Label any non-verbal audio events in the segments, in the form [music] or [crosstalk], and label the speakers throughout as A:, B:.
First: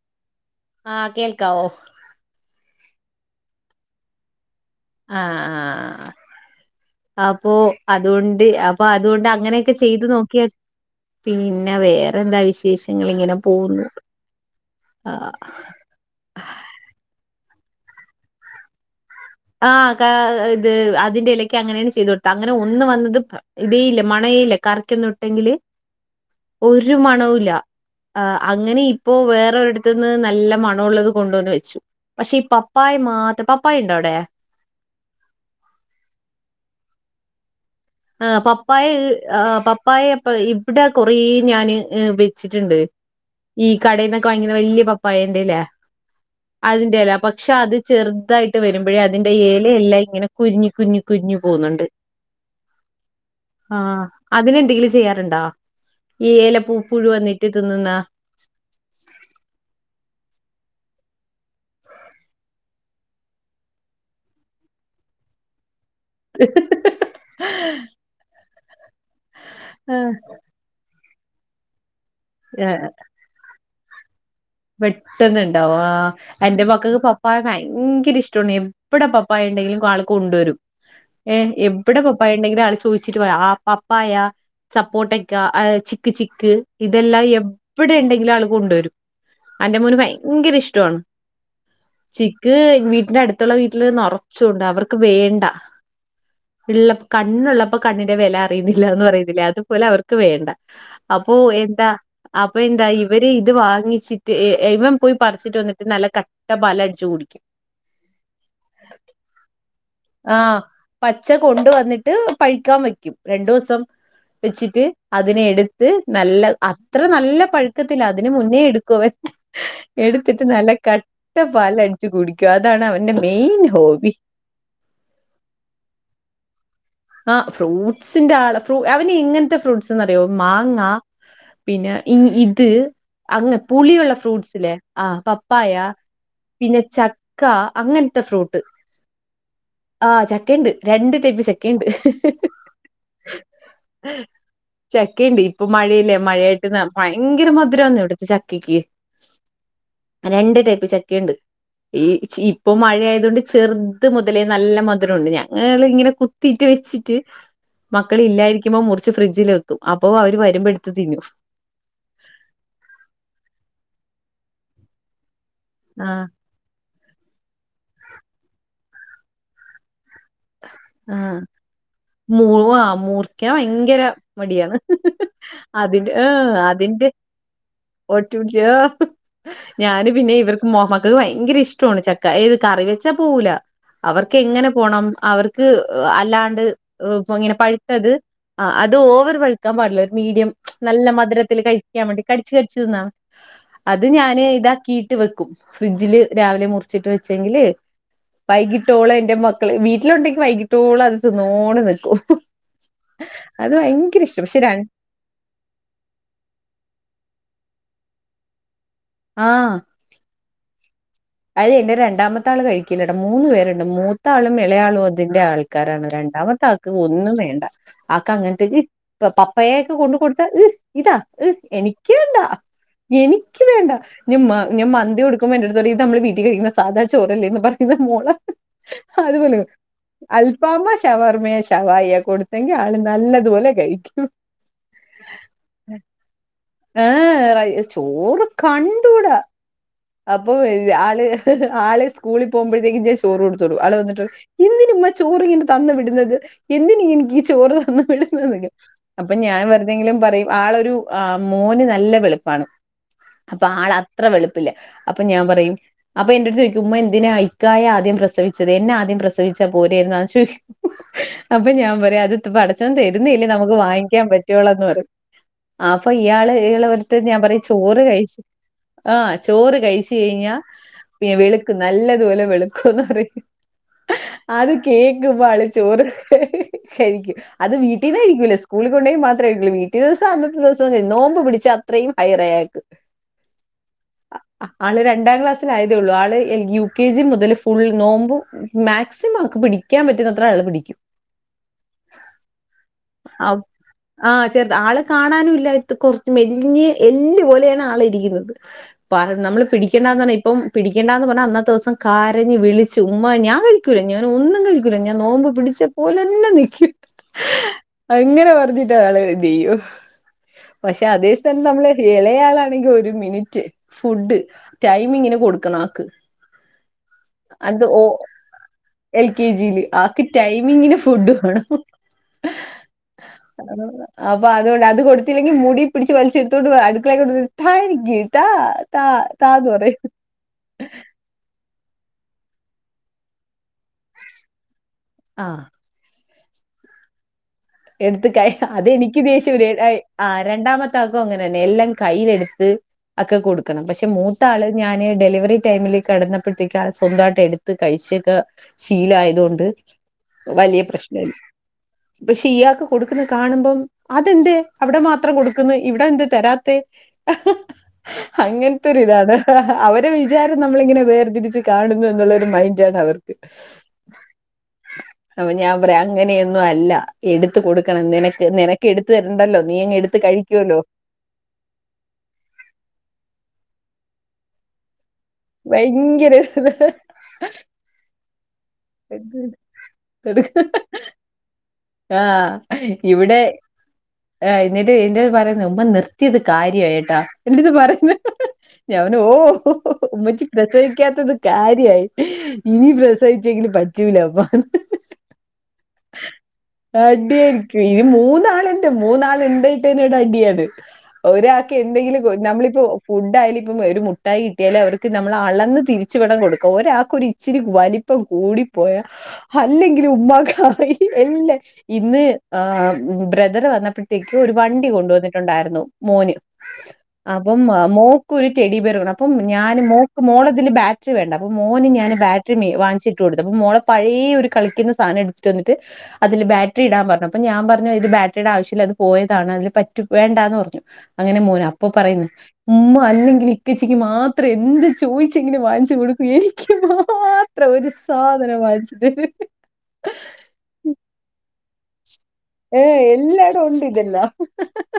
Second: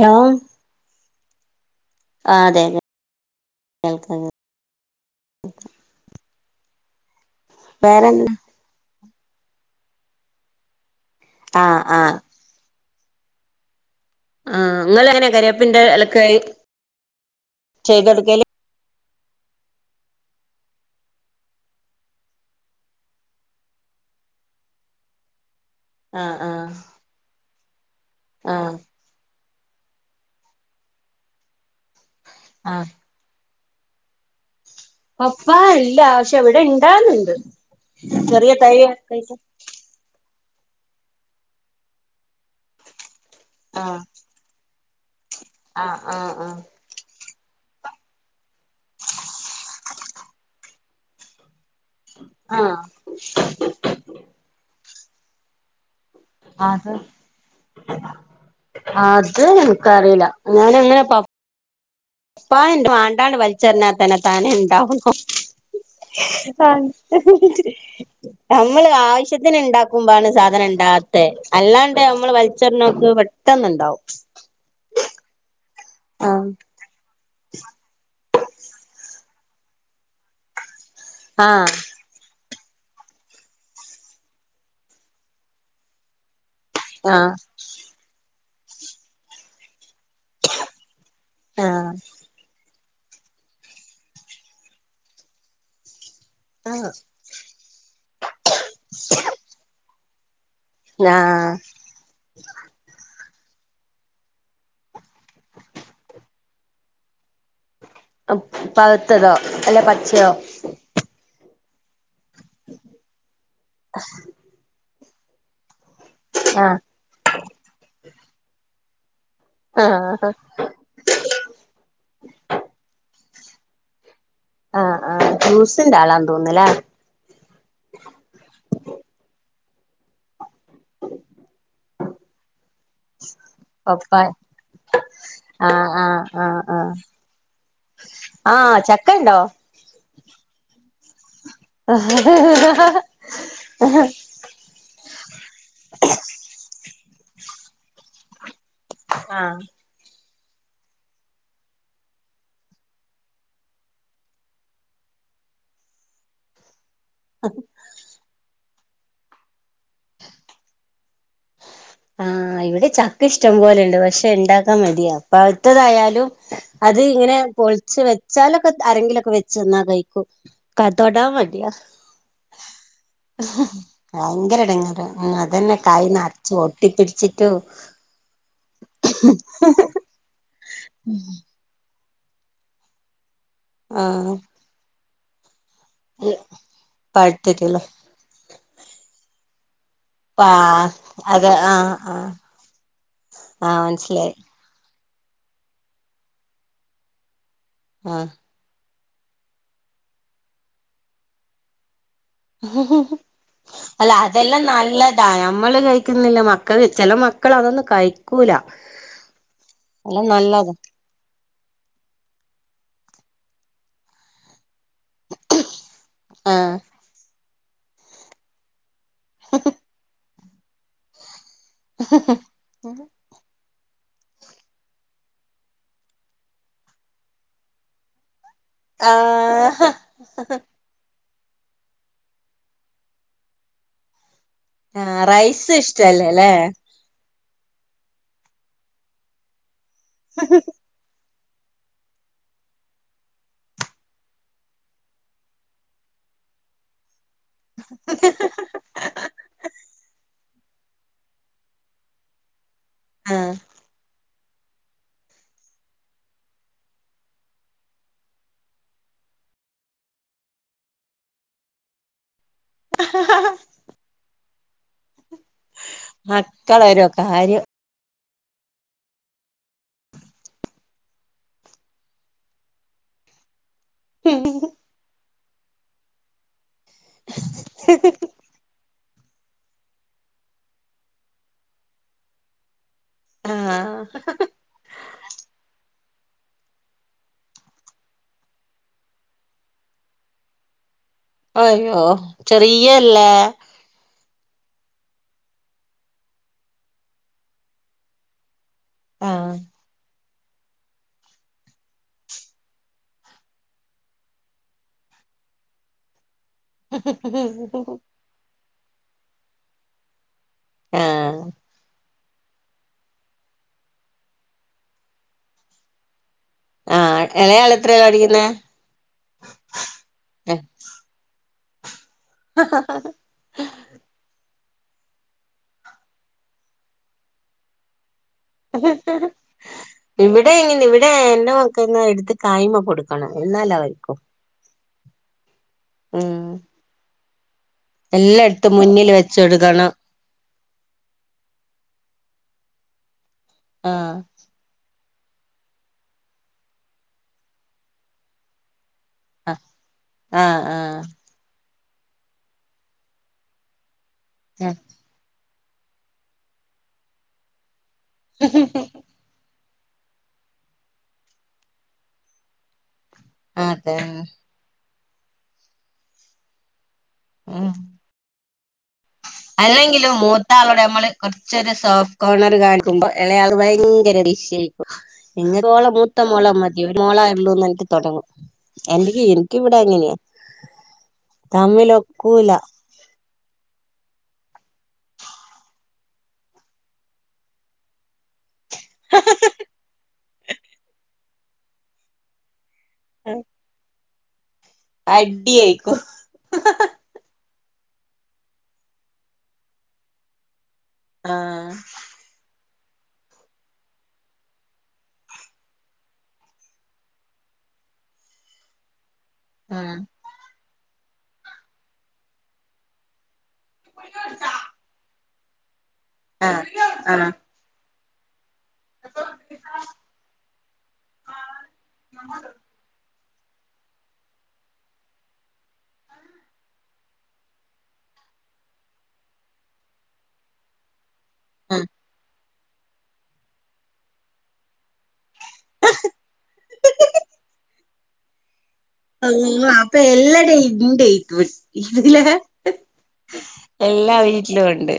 A: Hello
B: ആ കേൾക്കാവോ?
A: ആഹ് അതെ അതെ കേൾക്ക കേ
B: ആഹ് ആഹ് അപ്പൊ
A: വേറെന്ത്
B: അതുകൊണ്ട് പ്പൊ അതുകൊണ്ട് അങ്ങനെയൊക്കെ ചെയ്ത് നോക്കിയാ പിന്നെ
A: ആഹ് ആഹ്
B: വേറെന്താ വിശേഷം? ഞങ്ങളിങ്ങനെ പോകുന്നു
A: ആഹ്
B: ആഹ്
A: ഇങ്ങളെങ്ങനെയാ കരിവേപ്പിന്റെ എലക്ക് ചെയ്തോടുക്കല്
B: ആഹ് ക ഇത് അതിന്റെ ഇലക്ക് അങ്ങനേണ് ചെയ്ത് കൊടുത്ത അങ്ങനെ ഒന്ന് വന്നത് ത ഇതേയില്ല മണേല്ല കറിക്കൊന്നും ഇട്ടെങ്കില്
A: ആഹ് ആഹ്
B: ഒരു മണവൂല്ല ആ
A: ആഹ്
B: അങ്ങനെയി ഇപ്പൊ വേറൊരിടത്തുന്ന് നല്ല മണ ഉള്ളത് കൊണ്ടുവന്ന് വെച്ചു പക്ഷെ ഈ
A: ആഹ്
B: പപ്പായ മാത്രം പപ് പ്പായ ഉണ്ടോവിടെ?
A: പപ്പായ ഇല്ല പക്ഷെ ഇവിടെ ഇണ്ടാകലിണ്ട് ചെറിയ തൈ ക
B: പപ്പായപ്പ ഇവിടെ കൊറേ ഞാന് വെച്ചിട്ട്ണ്ട് ഈ കടയിന്നൊക്കെ വാ ങ്ങിക്കണ വല്ല്യ പപ്പായ ഇൻെറലെ ലെ
A: ആഹ് ആഹ്
B: അതി പക്ഷെ അത് ചെറുതായിട്ട് വരുമ്പോഴെ അതിന്റെ എലയെല്ലാം ഇങ്ങനെ കുരിങ്ങി കുരുങ്ങി കുരിങ്ങി പോകുന്നുണ്ട്
A: ആഹ്
B: ആഹ് അതിന് എന്തെങ്കിലും ചെയ്യാറ്ണ്ടാ ഈ എല പൂ പുഴു വന്നിട്ട് തിന്നുന്ന
A: അത നക്ക്റില ഞാനങ്ങനെ പ പ്പയെന്റെ വാണ്ടാണ്ട് വലിച്ചെറിഞ്ഞാ തന്നെ താനെ ണ്ടാവു നമ്മള് ആവശ്യത്തിന്
B: ആഹ്
A: ണ്ടാക്കുമ്പാണ് സാധനം ണ്ടാകാത്തെ അല്ലാണ്ട് ണ്ട് നമ്മള് വലിച്ചെറിഞ്ഞോക്ക് പെട്ടെന്നിണ്ടാവും
B: പെട്ടെന്നുണ്ടാവു ആഹ് എന്റെ മക്കക്ക് പ പപ്പായ ഭയങ്കര ഇഷ്ട്ടോണ് എവിടെ പപ്പായ ഉണ്ടെങ്കിലും ആള് കൊണ്ടുവരും ഏ
A: ആഹ്
B: എവിടെ പപ്പ പായ ഉണ്ടെങ്കിലും ആള് ചോദിച്ചിട്ട് വാ പപ്പായ സപ്പോട്ടക്കാ ചിക്ക് ചിക്ക് ഇതെല്ലാം
A: ആഹ്
B: എവിടെ ഇണ്ടെങ്കിലും ആള് കൊണ്ടുവരും അന്റെ മോന് ഭയങ്കര ഇഷ്ട്ടോണ്
A: ആഹ്
B: ചിക്ക് വീട്ടിന്റെ അടുത്തുള്ള വീട്ടില് നെറ ച്ചുണ്ട് അവർക്ക് വേണ്ട ള്ളപ്പോ കണ്ണുള്ളപ്പോ കണ്ണിന്റെ വില അറിയുന്നില്ല എന്ന് പറയുന്നില്ലേ അതുപോലെ അവർക്ക് വേണ്ട അപ്പോ
A: ആഹ്
B: എന്താ അപ്പൊ എന്താ ഇവര് ഇത് വാങ്ങി ചിട്ട് ഇവൻ പോയി പറിച്ചിട്ട് വന്നിട്ട് നല്ല കട്ട പാൽ ടിച്ചു കുടിക്കും
A: പയ്ത്തതോ അല്ല പ
B: ആഹ് പച്ച കൊണ്ടു വന്നിട്ട് പഴിക്കാൻ വെക്കും രണ്ടു ദിവസം വച്ചിട്ട് അതിനെ എടുത്ത് നല്ല അ
A: ആഹ്
B: അത്ര നല്ല പഴുക്കത്തില്ല അതിന് മുന്നേ എടുക്കുവൻ
A: ആഹ്
B: എടുത്തിട്ട് നല്ല ക ട്ട പാലിൽ അടിച്ചു കുടിക്കും അതാണ് അവന്റെ മെയിൻ ഹോബി
A: ആഹ് ആഹ് ജ്യൂസിന്റാളാ തോന്നിന്നെല്ലെ
B: ആ ഫ്രൂട്ട്സിന്റെ ആളാ അവന് എങ്ങനത്തെ ഫ്രൂട്ട്സ്ന്ന്റിയോ മാങ്ങാ പിന്നെ ഇൻ ഇത് അങ്ങ് പുളിയുള്ള
A: പപ്പായ
B: ഫ്രൂട്ട്സ് ല്ലെ ആ പപ്പായ
A: ആഹ് ആഹ് ആഹ്
B: പിന്നെ
A: ആഹ്
B: ച ക്ക അങ്ങനത്തെ ഫ്രൂട്ട്
A: ആഹ് ചക്കണ്ടോ
B: ആ ചക്കേണ്ട് രണ്ട് ടൈപ്പ് ചക്ക ക്കേണ്ട് ഹ് ഹ് ചക്കേണ്ട് ഇപ്പൊ മഴയല്ലേ മഴയായിട്ട് ഭയങ്കര മധുരാന്നു ഇവിടത്തെ ചക്കയ്ക്ക്
A: ആഹ്
B: രണ്ട് ടൈപ്പ് ചക്കേണ്ട് ഈ ഇപ്പൊ മഴയായത് കൊണ്ട് ചെറുത് മുതലേ നല്ല മധുരുണ്ട് ഞങ്ങളിങ്ങനെ കു തീറ്റ് വെച്ചിട്ട്
A: അ
B: മക്കള് ഇല്ലായിരിക്കുമ്പോ മുറിച്ച് ഫ്രിഡ്ജിൽ വെക്കും അപ്പോ അവര് വരുമ്പോ എടുത്ത് തിന്നു
A: ആഹ് ഇവിടെ ചക്ക ഇഷ്ടം പോലെുണ്ട് പക്ഷെ ഉണ്ടാക്കാൻ മടിയാ
B: ആ
A: പഴുത്തതായാലും അത് ഇങ്ങനെ പൊളിച്ചു വെച്ചാലൊക്കെ ആരെങ്കിലൊക്കെ വെച്ച്ന്നാ കഴിക്കും
B: ആ
A: തൊടാൻ മടിയാ
B: മൂ ആ മൂർക്കാൻ ഭയങ്കര
A: ഭയങ്കര
B: മടിയാണ്
A: ഇടങ്ങറ് അതന്നെ കായ
B: അതിന്റെ
A: നാ ഒട്ടി പിടിച്ചിട്ടും
B: ഒട്ടും പിടിച്ച ഞാന് പിന്നെ ഇവർക്ക് മാക്കൾക്ക് ഭയങ്കര ഇഷ്ടമാണ് ചക്ക ഏത് കറി വെച്ചാ പോവൂല
A: ആഹ്
B: അവർക്ക് എങ്ങനെ പോണം അവർക്ക് അല്ലാണ്ട് ഇങ്ങനെ
A: പഴുത്തിട്ടില്ല
B: പഴത്തത് അത് ഓവർ പ- കഴിക്കാൻ പാടില്ല ഒരു
A: പാ
B: മീഡിയം നല്ല
A: അത്
B: മധുരത്തിൽ
A: ആഹ്
B: കഴിക്കാൻ വേണ്ടി
A: ആഹ്
B: കടിച്ചു കടിച്ചു തിന്ന
A: ആഹ്
B: അത്
A: മനസ്സിലായി
B: ഞാന് ഇതാക്കിട്ട് വെക്കും ഫ്രിഡ്ജില് രാവിലെ മുറിച്ചിട്ട് വെച്ചെങ്കില്
A: ആഹ്
B: വൈകിട്ടോളോ എന്റെ മക്കള് വീട്ടിലുണ്ടെങ്കി വൈകിട്ടോളോ അത് ത്തിനോട്ട് നിക്കും അത്
A: അല്ല
B: ഭയങ്കര ഇഷ്ട പക്ഷെ
A: അതെല്ലാം
B: ര
A: നല്ല നമ്മള് കഴിക്കുന്നില്ല മക്കൾ ചെല മക്കൾ അതൊന്നും കഴിക്കൂല
B: ആഹ്
A: അല്ല നല്ലത്
B: അത് എന്റെ രണ്ടാമത്തെ ആൾ കഴിക്കില്ലടാ മൂന്നു പേരുണ്ട് മൂത്താളും ഇളയാളും അതിന്റെ ആൾക്കാരാണ് രണ്ടാമത്തെ
A: ആഹ്
B: ആക്ക് ഒന്നും വേണ്ട ആക്ക് അങ്ങനത്തേക്ക് പപ്പയെൊക്കെ കൊണ്ട് കൊടു ഏഹ് ഇതാ ഏഹ് എനിക്ക് വേണ്ടാ എനി വേണ്ട മന്തി കൊടുക്കുമ്പോഎന്റെ അടുത്ത പറയും നമ്മള് വീട്ടിൽ കഴിക്കുന്ന സാധാ ചോറല്ലേന്ന് പറയുന്ന മോള അത്പോലെ
A: ആഹ്
B: അൽഫാമ് ശഷവർമ്മയ ശവായിയ കൊടുത്തെങ്കി ആള് നല്ലതുപോലെ കഴിക്കും
A: ആ റൈസ് ഇഷ്ടല്ലേ അല്ലേ
B: ഏഹ് ചോറ് കണ്ടൂടാ അപ്പൊ ആഹ് ആളെ സ്കൂളിൽ പോകുമ്പോഴത്തേക്കും ഞാൻ ചോറ് കൊടുത്ത് വിടും ആള് വന്നിട്ട് പറയും എന്നുംമ്മ ചോറ് ഇങ്ങനെ തന്ന് വിടുന്നത് എന്തിന എനക്ക് ചോറ് തന്നു വിടുന്ന അപ്പൊ ഞാൻ വെറുതെങ്കിലും പറയും ആളൊരു മോന് നല്ല വെളുപ്പാണ്
A: ആഹ്
B: അപ്പൊ ആള് അത്ര വെളുപ്പില്ല അപ്പൊ ഞാൻ പറയും അപ്പൊ എന്റെഅടുത്ത് ചോദിക്കുമ്പോ എന്തിന ഇക്കായെ ആദ്യം പ്രസവിച്ചത് എന്നെ ആദ്യം പ്രസവിച്ചാൽ പോരെയരുന്നു ചോയിക്കും അപ്പൊ ഞാൻ പറയും അത് പടച്ചൊൻ തരുന്നല്ലേ നമുക്ക് വാങ്ങിക്കാൻ പറ്റൊള്ളന്ന് പറയും. ആഹ് അപ്പൊ ഇയാള്
A: മക്കളൊരു
B: ഇളപുരത്ത് ഞാൻ പറയും
A: കാര്യം
B: ചോറ് കഴിച്ച് ആഹ് ചോറ് കഴിച്ചു കഴിഞ്ഞാ വെളുക്ക് നല്ലതുപോലെ വെളുക്കുംന്ന് പറയും അത് കേക്ക് ക്കുചോറ് കഴിക്കും അത് വീട്ടീന്ന് കഴിക്കുല സ് കൂളിൽ കൊണ്ടൊയീ മാത്രേകഴിക്കുള്ളു വീട്ടിവെച്ച അന്നത്തേ ദിവസം നോമ്പ് പിടിച്ചാ അത്രയും ഹൈറയാക്ക്
A: ആഹ്..
B: ആണ് രണ്ടാം ക്ലാസ് തേ ഉള്ളൂ ആള് യു കെ ജി മുതൽ ഫുൾ നോമ്പ് മാക്സിമംക്ക് പിടിക്കാൻ പറ്റുന്നത്ര ആള് പിടിക്കും.
A: ആയ്യോ ചെറിയല്ലേ?
B: ആഹ് ചെറുത ആള് കാണാനും ഇല്ല കൊറച്ച് മെലിഞ്ഞ് എല്ല് പോലെയാണ് ആള് ഇരിക്കുന്നത് പറഞ്ഞ്
A: ആഹ്
B: നമ്മള് പിടിക്കണ്ടാന്ന് പറഞ്ഞെ ഇപ്പം പിടിക്കേണ്ടാന്ന് പറാഞ്ഞ അന്നത്തെ ദിവസം കരഞ്ഞ് വിളിച്ച് ഉമ്മ ഞാൻ കഴിക്കുല്ല ഞാൻ ഒന്നും കഴിക്കൂല്ല ഞാൻ നോമ്പ് പിടിച്ച് ഓലന്നെ നിക്കും
A: [unintelligible]
B: അങ്ങനെ പറഞ്ഞിട്ട് അൾ ഇത് ചെയ്യും പക്ഷെ
A: ആഹ്
B: അതേസ്ഥന [unintelligible] മ്മള് ഇളയാളാണെങ്കി ഒരു മിനിറ്റ് ഫുഡ് ടൈമിങ്ങിന് കൊടുക്കണം ആക്ക്.
A: ആഹ് ഇളയാള്
B: അത്
A: എത്രയല
B: ഓ
A: പടിക്കുന്നേ?
B: എൽ കെ ജിയില് ആക്ക് ടൈമിങ്ങിന് ഫുഡ് വേണം.....
A: ഹ ഹ....
B: [unintelligible] അപ്പൊ അതുകൊണ്ട് അത് കൊടുത്തില്ലെങ്കി മുടി പിടിച്ച് വലിച്ചെടുത്തോണ്ട് അട്ക്കളേലേ താനിക്ക്... താ താ താന്നുറയും..
A: ഇവിടെ ഇങ്ങെനെ ഇവിടെ എന്റെ മക്കക്ക് എടുത്ത് കായ്മേ കൊടുക്കണം എന്നാലവരിക്കും....
B: ആഹ്...
A: ആഹ്....
B: എടുത്ത് കൈ
A: മുന്നിൽ
B: അതെനിക്ക്
A: വെച്ച്
B: ദേഷ്യംവരും....
A: കൊടുക്കണം
B: [unintelligible] ആഹ് രണ്ടാമത്തകും അങ്ങനെ തന്നെ എല്ലാം കയ്യിലെടുത്ത് ഒക്കെ കൊടുക്കണം പക്ഷെ
A: ആഹ്
B: മൂത്താള് ഞാന് ഡെലിവറി ടൈമിൽ കടന്നപ്പോഴത്തേക്ക് ള് സ്വന്തമായിട്ട് എടുത്ത് കഴിച്ചൊക്കെ ശീലായി ആരുന്നു.... തുകൊണ്ട്
A: ആഹ്
B: വലിയ
A: ആഹ്
B: പ്രശ്നല്ല. പക്ഷെ ഇയാൾക്ക് കൊടുക്കുന്ന കാണുമ്പം അതെന്തേ
A: ആഹ്
B: അവിടെ മാത്രം കൊടു ക്കുന്നേ ഇവിടെ എന്തേ തരാത്തേ അങ്ങനെ ത്തൊരി ഇതാണ് അവരെ വിചാരം നമ്മളിങ്ങനെ വേർതിരിച്ച് കാണുന്നു എന്നുള്ളരു മൈൻഡ് ആണ് അവർക്ക്.
A: ആതെ.
B: അപ്പ ഞാൻ പറയാ അങ്ങനെയൊന്നും അല്ല എടുത്ത
A: ഉം
B: കൊടുക്കണം നിനക്ക് നിനക്ക് എടുത്ത് തരണ്ടല്ലോ നീ അങ് എടുത്ത് കഴിക്കുവല്ലോ?
A: അച്ഛന് സോഫ്റ്റ് കോർണർ കാണിക്കുമ്പോ ഇളയാള് ഭയങ്കര ഡിഷായി ങ്ങരളേ മൂത്ത
B: ഭയങ്കര
A: മോളമതി ഒരുമോളേള്ളൂന്ന്റഞ്ഞിട്ട് തൊടങ്ങും എന്റെക്ക് എനിക്ക് ഇവിട അങ്ങനെയാ. തമ്മിലൊക്കൂല
B: ആ എന്നിട്ട് എന്റട്ത് പറയുന്ന ഉമ്മ നിർത്തിയത് കാര്യാട്ടാ എന്റെത് പറയുന്നേ ഞൻ ഓ ഉമ്മച്ചി പ്രസവിക്കാത്തത് കാര്യായി ഇനി പ്രസവി പറ്റൂല [unintelligible]
A: അടി ആയിക്കും
B: അടിയായിരിക്കും ഇനി മൂന്നാളിന്റെ മൂന്നാള്ണ്ടാട്ടന്നെ ഇവിടേഅടിയാണ്.
A: ആഹ്
B: ഒരാക്കെ എന്തെങ്കിലും ക്കൊ നമ്മളിപ്പോ ഫുഡായാലും ഇപ്പം ഒരു മുട്ടായി കിട്ടിയാലല് അവർക്ക് നമ്മളൾ അളന്ന് തിരിച്ച വെടണം കൊടുക്കാം ഒരാക്കി ച്ചിരി വാലി പ്പം കൂടിപ്പോയാ
A: ആഹ്
B: അല്ലെങ്കില് ഉമ്മാക്കറി എന്തേ ഇന്ന് ആ ബ്രദറ് വന്നപ്പോഴത്തേക്ക് ഒരു വണ്ടി കൊണ്ടുവന്നിട്ടുണ്ടായിരുന്നു മോന്
A: ആഹ് ആഹ്
B: അപ്പംമ മോകൊരു റ്റടി ബിയർ വേണം അപ്പ ഞാന് മോക്ക് മോളതില് ബാറ്ററി വേണ്ട അപ്പ മോന് ഞാന് ബാറ്ററി ഇട്ടു കൊടുത്ത് അപ്പൊ മോളെ പഴയ ഒരു കളിക്കുന്ന സാധനം എടുത്തിട്ട് വന്നിട്ട് അതില് ബാറ്ററി ഇടാൻ പറഞ്ഞു അപ്പൊ ഞാൻ പറഞ്ഞു ഇത് ബാറ്ററിയുടെ ആവശ്യമില്ല അത് പോയതാണ് അതില് പറ്റു വേണ്ടാന്ന് പറഞ്ഞു അങ്ങനെ മോന
A: ആഹ്
B: അപ്പൊ പറയുന്നു ഉ ഉമ്മ അല്ലെങ്കിൽ ഇക്കച്ചിക്ക് മാത്രം എന്ത് ചോദിച്ചെങ്കനെ വാങ്ങിച്ചു കൊടുക്കും എനിക്ക് മാത്രം ഒരു സാധനം വാങ്ങിച്ച്
A: അള്ളാ അപ്പൊ എല്ലാടെ ഇണ്ട് ഇത്
B: ഏഹ് എല്ലാടും ഉണ്ട്
A: എല്ലാ
B: ഇതെല്ലാം
A: വീട്ടിലും ഉണ്ട്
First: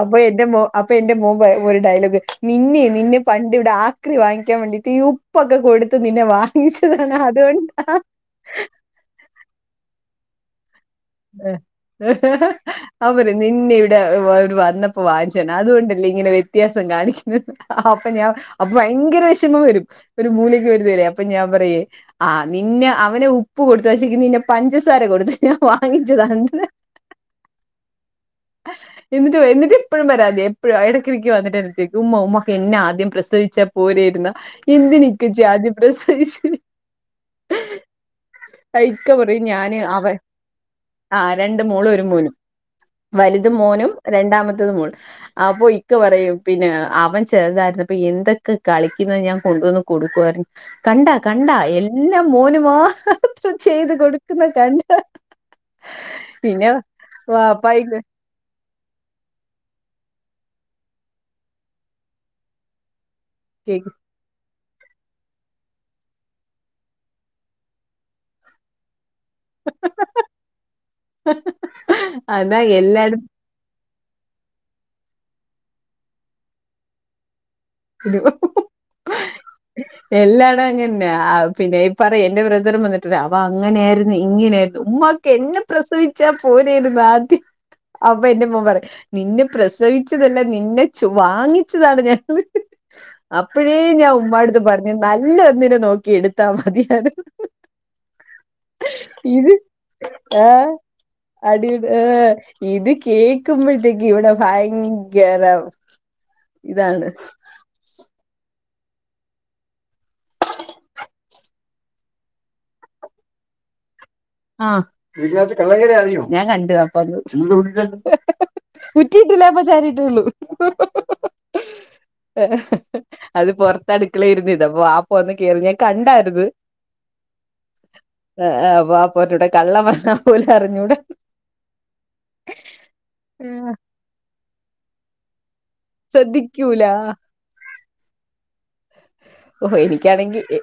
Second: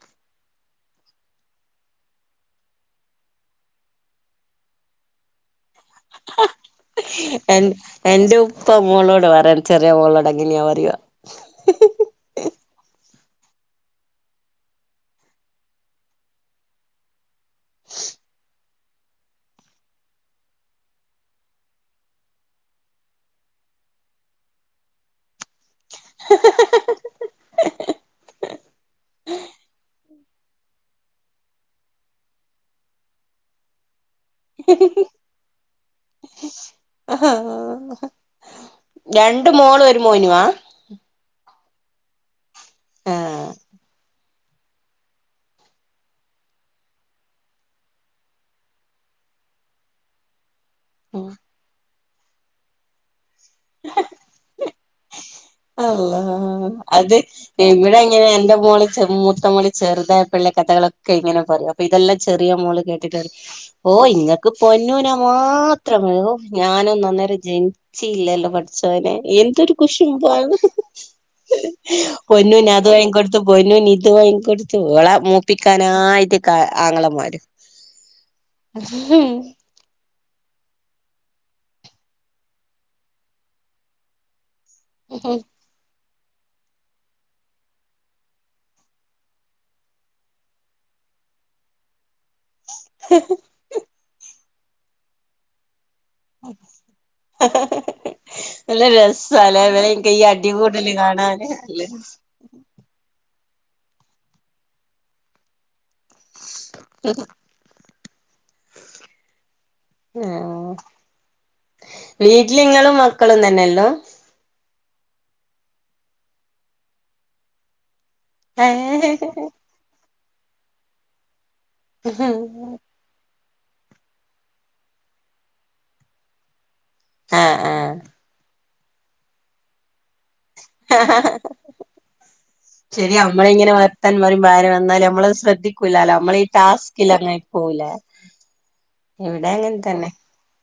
B: അപ്പൊ എന്റെ മോ അപ്പൊ എന്റെ മോൻ ഒരു ഡയലോഗ് നിന്നെ നിന്നെ പണ്ട് ഇവിടെ ആക്രി വാങ്ങിക്കാൻ വേണ്ടിട്ട് ഉപ്പൊക്കെ കൊടുത്ത് നിന്നെ വാങ്ങിച്ചതാണ് അതുകൊണ്ടാ
A: ഇപ്പൊ മോളൊ പറയും ചെറിയ മോളോട് അങ്ങനയ പറയ.
B: ഏഹ് അവര് നിന്നെ ഇവിടെ ഒരു വന്നപ്പോ വാങ്ങിച്ചയാണ് അതുകൊണ്ടല്ലേ ഇങ്ങനെ വ്യത്യാസം കാണിക്കുന്നേ അപ്പൊ ഞാൻ അപ്പൊ ഭയങ്കര വിഷമം വരും ഒരു മൂലയ്ക്ക് പോയി ഇരുന്ന് കരയും അപ്പൊ ഞാൻ പറയേ ആഹ് നിന്നെ അവനെ ഉപ്പ് കൊടുത്ത് വാങ്ങിച്ചക്കി നിന്നെ പഞ്ചസാര കൊടുത്ത് വാങ്ങിച്ചതണ്ട് എന്നിട്ട് എന്നിട്ട് ഇപ്പഴും പരാതിയ ഇടക്കിടക്ക് വന്നിട്ട് എന്റെ അടുത്ത് ചോയിക്കും ഉമ്മ ഉമ്മയ്ക്ക് എന്നെ ആദ്യം പ്രസവിച്ചാ പോരാരുന്നോ എന്തിനാ ഇക്കച്ചിയെ ആദ്യം പ്രസവിച്ചെ
A: ആഹ്
B: ഇയിക്ക പറയും
A: രണ്ട്
B: ഞാന്
A: മോളും ഒരു
B: അവൻ
A: മോനുവാ
B: ആഹ് രണ്ട് മോളും ഒരു മോനും വലുത്
A: ആഹ്
B: മോനും രണ്ടാമത്തത് മോൾ അപ്പൊ ഇക്കെ പറയും പിന്നെ അവൻ ചെറുതായിരുന്നപ്പൊ എന്തൊക്കെ കളിക്കുന്ന ഞാൻ കൊണ്ടുവന്ന് കൊടുക്കു ആരുന്നു കണ്ടാ കണ്ടാ എല്ലാം മോന് മാത്രം ചെയ്ത് കൊടുക്കുന്ന കണ്ട
A: അള്ളാ അത് ഇവിടെ
B: വാപ്പായിക്ക്
A: ഇങ്ങനെ എന്റെ മോളെ ചെമ്മൂ നമ്മള് ചെറുതായ പിള്ളെ കഥകളൊക്കെ ഇങ്ങനെ പറയും അപ്പൊ ഇതെല്ലാം ചെറിയ മോള് കേട്ടിട്ട് പറയും ഓ ഇങ്ങ പൊന്നുനെ മാത്രം മതി ഞാന് ഒന്നും അന്നേരം ജ നിചീല്ലല്ലോ പഠച്ചൊവനെ എന്ത് എന്തോര് കുശുമ്പ അന്നോ
B: എന്നാ
A: പൊന്നുന് അത് വാങ്ങി കൊ
B: എല്ലായിടത്തിനും
A: ഇത് പൊന്നുന് ഇത് വാങ്ങി കൊടുത്ത് ഇവളെ മൂപ്പിക്കാനായിട്ട് ആങ്ങളമാര്
B: [unintelligible] എല്ലാടം ഇതാനെ ആഹ് പിന്നെ ഈ പറയും എന്റെ ബ്രദറും വന്നിട്ട് പറയും അവനങ്ങനാരിന്ന് ഇങ്ങനാരിന്ന് ഉമ്മക്ക് എന്നെ പ്രസവിച്ചാ പോരരുന്നോ ആദ്യം അപ്പ എന്റെ ഉമ്മ പറയും നിന്നെ പ്രസവിച്ചതല്ല നിന്നെ ചോ വാങ്ങിച്ചതാണ് ഞങ്ങള് അപ്പഴേ ഞാൻ ഉമ്മാടുത്ത് പറഞ്ഞു നല്ല ഒന്നിനെ നോക്കി എടുത്താ മതിയാര്നെന്ന്
A: നല്ല
B: ഇത്
A: രസാല്ലേ ഇവരെ എനിക്ക് ഈ
B: ആഹ്
A: അടികൂടല് കാണാന് നല്ല
B: അടിടെ ആഹ് ഇത് കേക്കുമ്പോഴത്തേക്ക് ഇവിടെ ഭയങ്കര ഇതാണ്
A: ആഹ് വീട്ടിലിങ്ങളും മക്കളും തന്നെയള്ളോ
B: [unintelligible] കുറ്റി ഇട്ടില്ല വാപ്പാ ചാരി ഇട്ടെ ഒള്ളു അത് പൊറത്ത് അടുക്കളെ ഇരുന്നെത് അപ്പൊ വാപ്പ വന്ന് കേറിന്ന ഞാൻ കണ്ടാരിന്ന്
A: ആഹ് ആഹ്
B: ആഹ് ആഹ് വാപ്പാനോട് കള്ളം പറ
A: ശരിയ നമ്മള് ഇങ്ങനെ ത്താനം പറയുംമ്പോ ആര് വന്നാലും നമ്മളത് ശ്രദ്ധിക്കൂലല്ലോ നമ്മള ഈ
B: ശ്രദ്ധിക്കൂല
A: ടാസ്കിൽ അങ്ങനെ ആയി പോല
B: ഓ എനിക്കാണെങ്കി എ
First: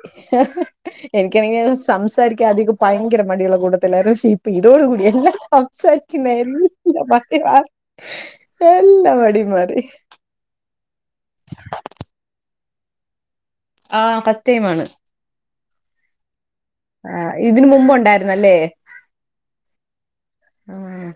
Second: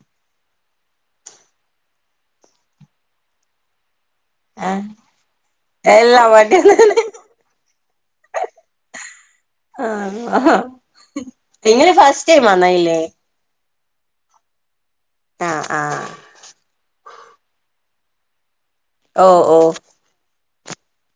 B: എനിക്കാണെക്കി സംസാരിക്കാധികം ഭയങ്കര മടിയുള്ള കൂട്ടത്തിലാരുന്ന് പക്ഷെ ഇ ഇതോട്
A: ആഹ്
B: കൂടി എല്ലാ
A: എല്ലാ
B: സംസാരിക്കിന്നെ
A: വണ്ടിന്നെ
B: ഏല്ലാം മറ്റേ വ എല്ല മടിമാറി
A: ആഹ് ആഹ് നിങ്ങള് ഫസ്റ്റ് ടൈം ആണോ ഇതില്
B: ആഹ് ഫറ്റ്ടൈമാണ്
A: ആഹ് ആഹ്
B: ആഹ് ഇതിന് മുമ്പ് ഉണ്ടായിരുന്നല്ലേ
A: ഓഹ് ഓഹ്
B: ആഹ്